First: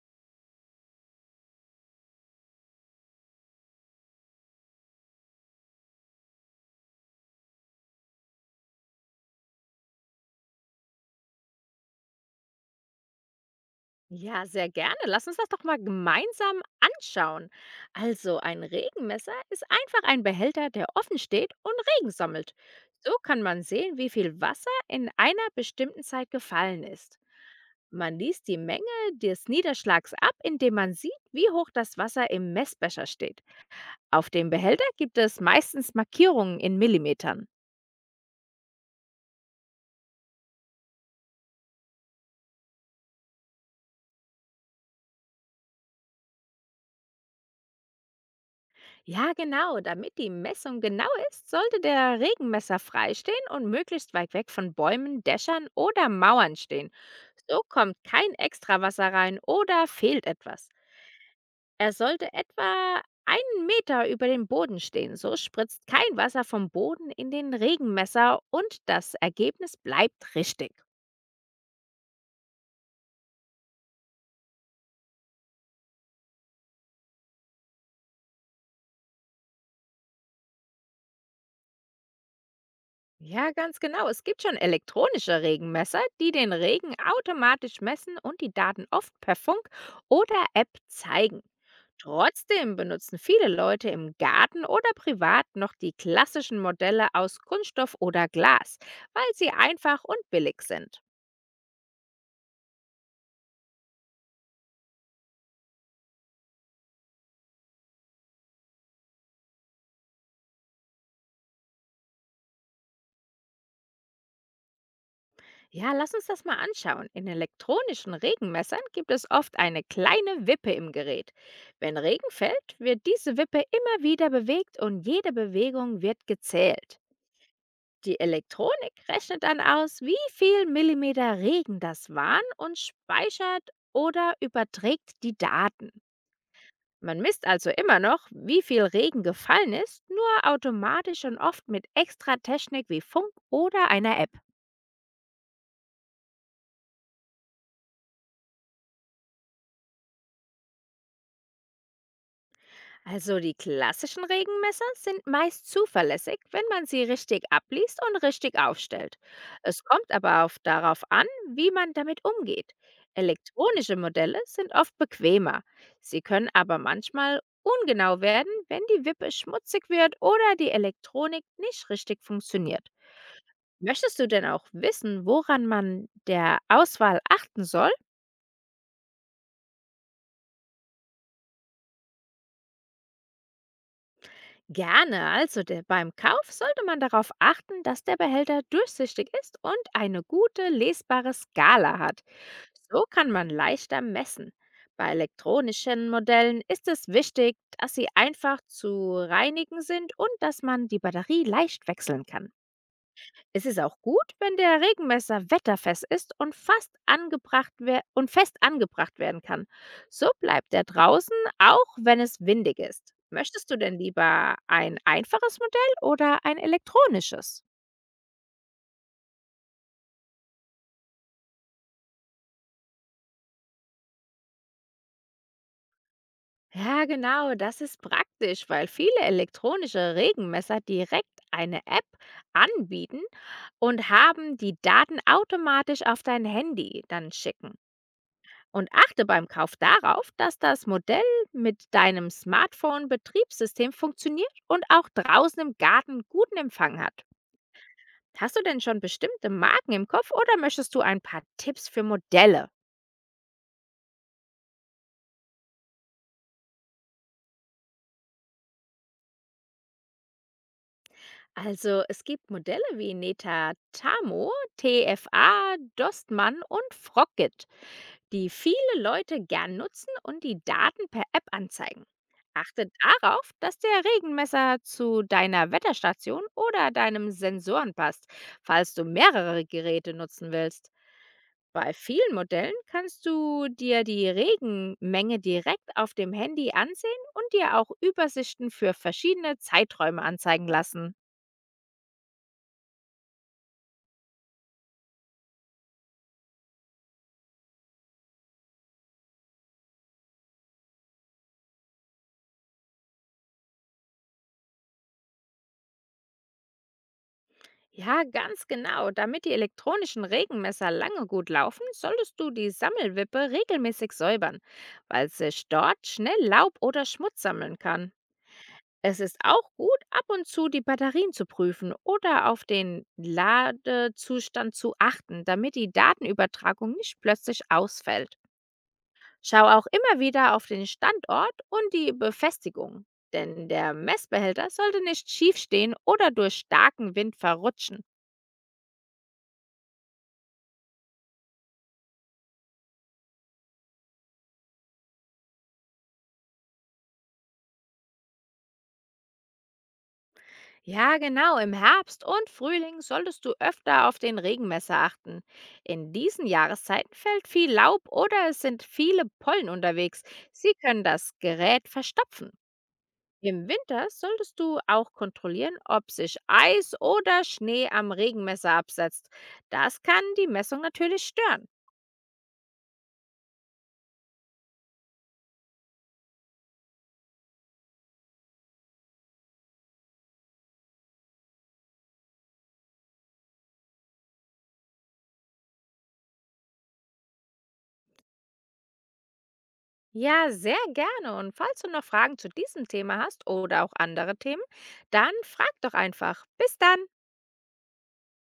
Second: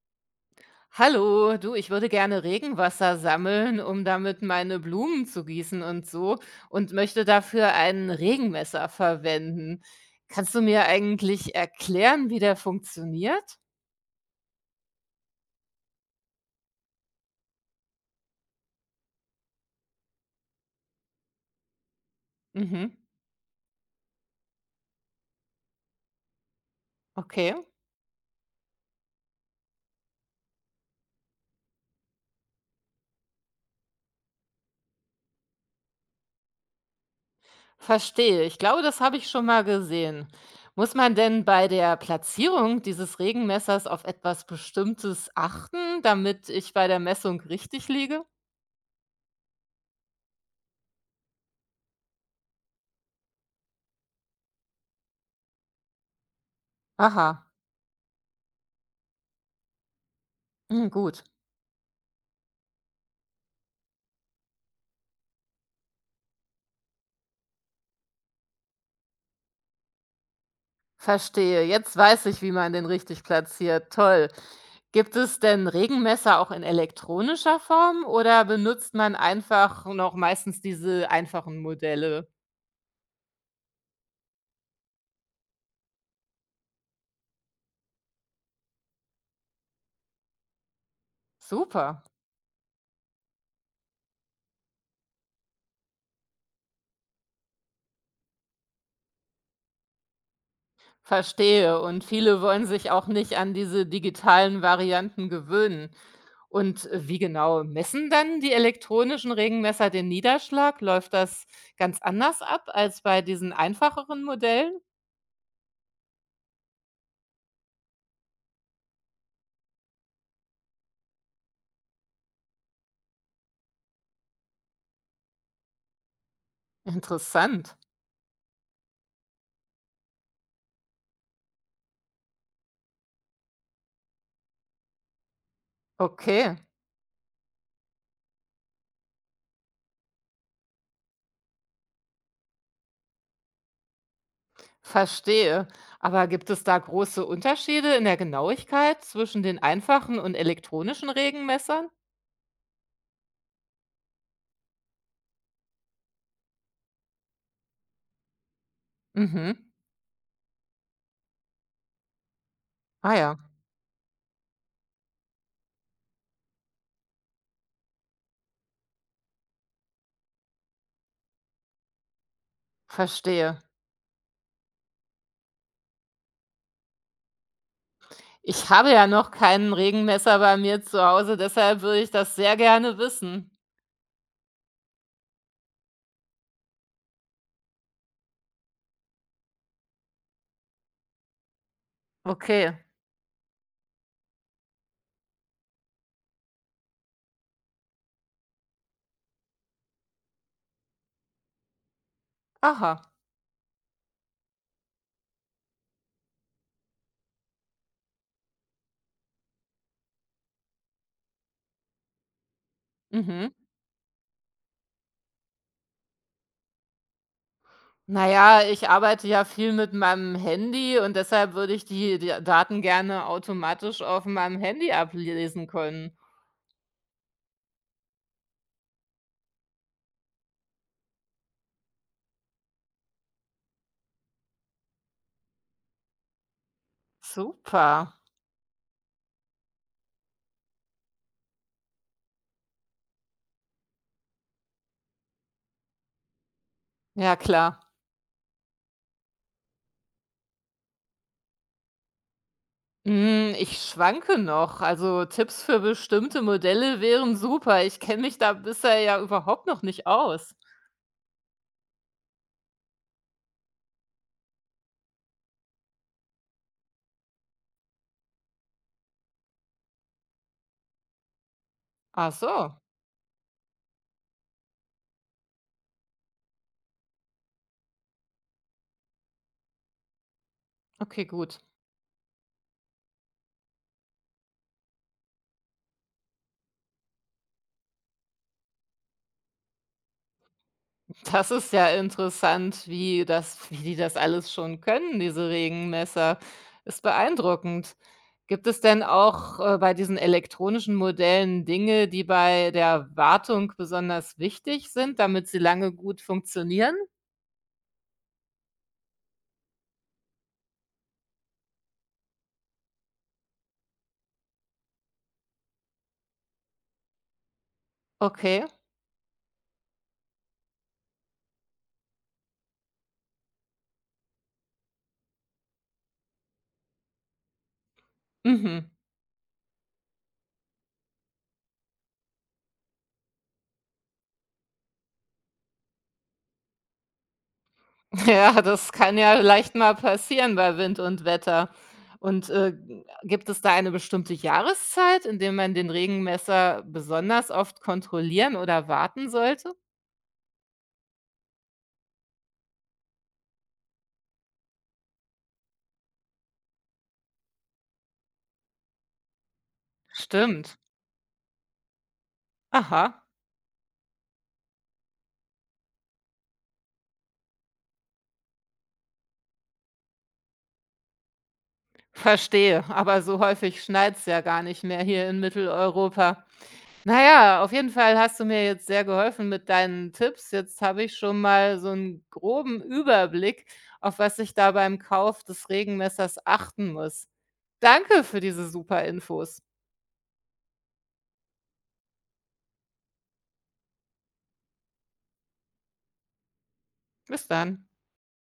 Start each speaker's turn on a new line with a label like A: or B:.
A: Hallo, du, ich würde gerne Regenwasser sammeln, um damit meine Blumen zu gießen und so und möchte dafür ein Regenmesser verwenden. Kannst du mir eigentlich erklären, wie der funktioniert?
B: Ja, sehr gerne. Lass uns das doch mal gemeinsam anschauen. Also, ein Regenmesser ist einfach ein Behälter, der offen steht und Regen sammelt.
A: Mhm.
B: So kann man sehen, wie viel Wasser in einer bestimmten Zeit gefallen ist.
A: Okay,
B: Man liest die Menge des Niederschlags ab, indem man sieht, wie hoch das Wasser im Messbecher steht. Auf dem Behälter gibt es meistens Markierungen in Millimetern.
A: verstehe. Ich glaube, das habe ich schon mal gesehen. Muss man denn bei der Platzierung dieses Regenmessers auf etwas Bestimmtes achten, damit ich bei der Messung richtig liege?
B: Ja, genau. Damit die Messung genau ist, sollte der Regenmesser freistehen und möglichst weit weg von Bäumen, Dächern oder Mauern stehen.
A: Aha.
B: So kommt kein Extrawasser rein oder fehlt etwas.
A: Hm, gut.
B: Er sollte etwa einen Meter über dem Boden stehen. So spritzt kein Wasser vom Boden in den Regenmesser und das Ergebnis bleibt richtig.
A: Verstehe. Jetzt weiß ich, wie man den richtig platziert. Toll. Gibt es denn Regenmesser auch in elektronischer Form oder benutzt man einfach noch meistens diese einfachen Modelle?
B: Ja, ganz genau. Es gibt schon elektronische Regenmesser, die den Regen automatisch messen und die Daten oft per Funk oder App zeigen.
A: Super.
B: Trotzdem benutzen viele Leute im Garten oder privat noch die klassischen Modelle aus Kunststoff oder Glas, weil sie einfach und billig sind.
A: Verstehe. Und viele wollen sich auch nicht an diese digitalen Varianten gewöhnen. Und wie genau messen dann die elektronischen Regenmesser den Niederschlag? Läuft das ganz anders ab als bei diesen einfacheren Modellen?
B: Ja, lass uns das mal anschauen. In elektronischen Regenmessern gibt es oft eine kleine Wippe im Gerät. Wenn Regen fällt, wird diese Wippe immer wieder bewegt und jede Bewegung wird gezählt.
A: Interessant.
B: Die Elektronik rechnet dann aus, wie viel Millimeter Regen das waren und speichert oder überträgt die Daten.
A: Okay.
B: Man misst also immer noch, wie viel Regen gefallen ist, nur automatisch und oft mit extra Technik wie Funk oder einer App.
A: Verstehe. Aber gibt es da große Unterschiede in der Genauigkeit zwischen den einfachen und elektronischen Regenmessern?
B: Also die klassischen Regenmesser sind meist zuverlässig, wenn man sie richtig abliest und richtig aufstellt.
A: Mhm.
B: Es kommt aber darauf an, wie man damit umgeht.
A: Ah ja,
B: Elektronische Modelle sind oft bequemer. Sie können aber manchmal ungenau werden, wenn die Wippe schmutzig wird oder die Elektronik nicht richtig funktioniert.
A: verstehe.
B: Möchtest du denn auch wissen, woran man der Auswahl achten soll?
A: Ich habe ja noch keinen Regenmesser bei mir zu Hause, deshalb würde ich das sehr gerne wissen.
B: Gerne, beim Kauf sollte man darauf achten, dass der Behälter durchsichtig ist und eine gute lesbare Skala hat.
A: Okay.
B: So kann man leichter messen. Bei elektronischen Modellen ist es wichtig, dass sie einfach zu reinigen sind und dass man die Batterie leicht wechseln kann.
A: Aha.
B: Es ist auch gut, wenn der Regenmesser wetterfest ist und fast angebracht wer und fest angebracht werden kann. So bleibt er draußen, auch wenn es windig ist.
A: Mhm.
B: Möchtest du denn lieber ein einfaches Modell oder ein elektronisches?
A: Naja, ich arbeite ja viel mit meinem Handy und deshalb würde ich die Daten gerne automatisch auf meinem Handy ablesen können.
B: Ja, genau, das ist praktisch, weil viele elektronische Regenmesser direkt eine App anbieten und haben die Daten automatisch auf dein Handy dann schicken.
A: Super.
B: Und achte beim Kauf darauf, dass das Modell mit deinem Smartphone-Betriebssystem funktioniert und auch draußen im Garten guten Empfang hat.
A: Ja, klar.
B: Hast du denn schon bestimmte Marken im Kopf oder möchtest du ein paar Tipps für Modelle?
A: Hm, ich schwanke noch. Also, Tipps für bestimmte Modelle wären super. Ich kenne mich da bisher ja überhaupt noch nicht aus.
B: Also es gibt Modelle wie Neta Tamo, TFA, Dostmann und Froggit, die viele Leute gern nutzen und die Daten per App anzeigen.
A: Ach so,
B: Achte darauf, dass der Regenmesser zu deiner Wetterstation oder deinem Sensoren passt, falls du mehrere Geräte nutzen willst.
A: okay, gut.
B: Bei vielen Modellen kannst du dir die Regenmenge direkt auf dem Handy ansehen und dir auch Übersichten für verschiedene Zeiträume anzeigen lassen.
A: Das ist ja interessant, wie das wie die das alles schon können, diese Regenmesser. Ist beeindruckend. Gibt es denn auch, bei diesen elektronischen Modellen Dinge, die bei der Wartung besonders wichtig sind, damit sie lange gut funktionieren?
B: Ja, ganz genau. Damit die elektronischen Regenmesser lange gut laufen, solltest du die Sammelwippe regelmäßig säubern, weil sich dort schnell Laub oder Schmutz sammeln kann.
A: Okay.
B: Es ist auch gut, ab und zu die Batterien zu prüfen oder auf den Ladezustand zu achten, damit die Datenübertragung nicht plötzlich ausfällt.
A: Mhm.
B: Schau auch immer wieder auf den Standort und die Befestigung, denn der Messbehälter sollte nicht schief stehen oder durch starken Wind verrutschen.
A: Ja, das kann ja leicht mal passieren bei Wind und Wetter. Und, äh, Gibt es da eine bestimmte Jahreszeit, in der man den Regenmesser besonders oft kontrollieren oder warten sollte?
B: Ja, genau. Im Herbst und Frühling solltest du öfter auf den Regenmesser achten. In diesen Jahreszeiten fällt viel Laub oder es sind viele Pollen unterwegs. Sie
A: Stimmt.
B: können das Gerät verstopfen.
A: Aha,
B: Im Winter solltest du auch kontrollieren, ob sich Eis oder Schnee am Regenmesser absetzt. Das kann die Messung natürlich stören.
A: verstehe. Aber so häufig schneit's ja gar nicht mehr hier in Mitteleuropa. Na ja, auf jeden Fall hast du mir jetzt sehr geholfen mit deinen Tipps. Jetzt habe ich schon mal so einen groben Überblick, auf was ich da beim Kauf des Regenmessers achten muss. Danke für diese super Infos.
B: Ja, sehr gerne. Und falls du noch Fragen zu diesem Thema hast oder auch andere Themen, dann frag doch einfach. Bis dann!
A: Bis dann.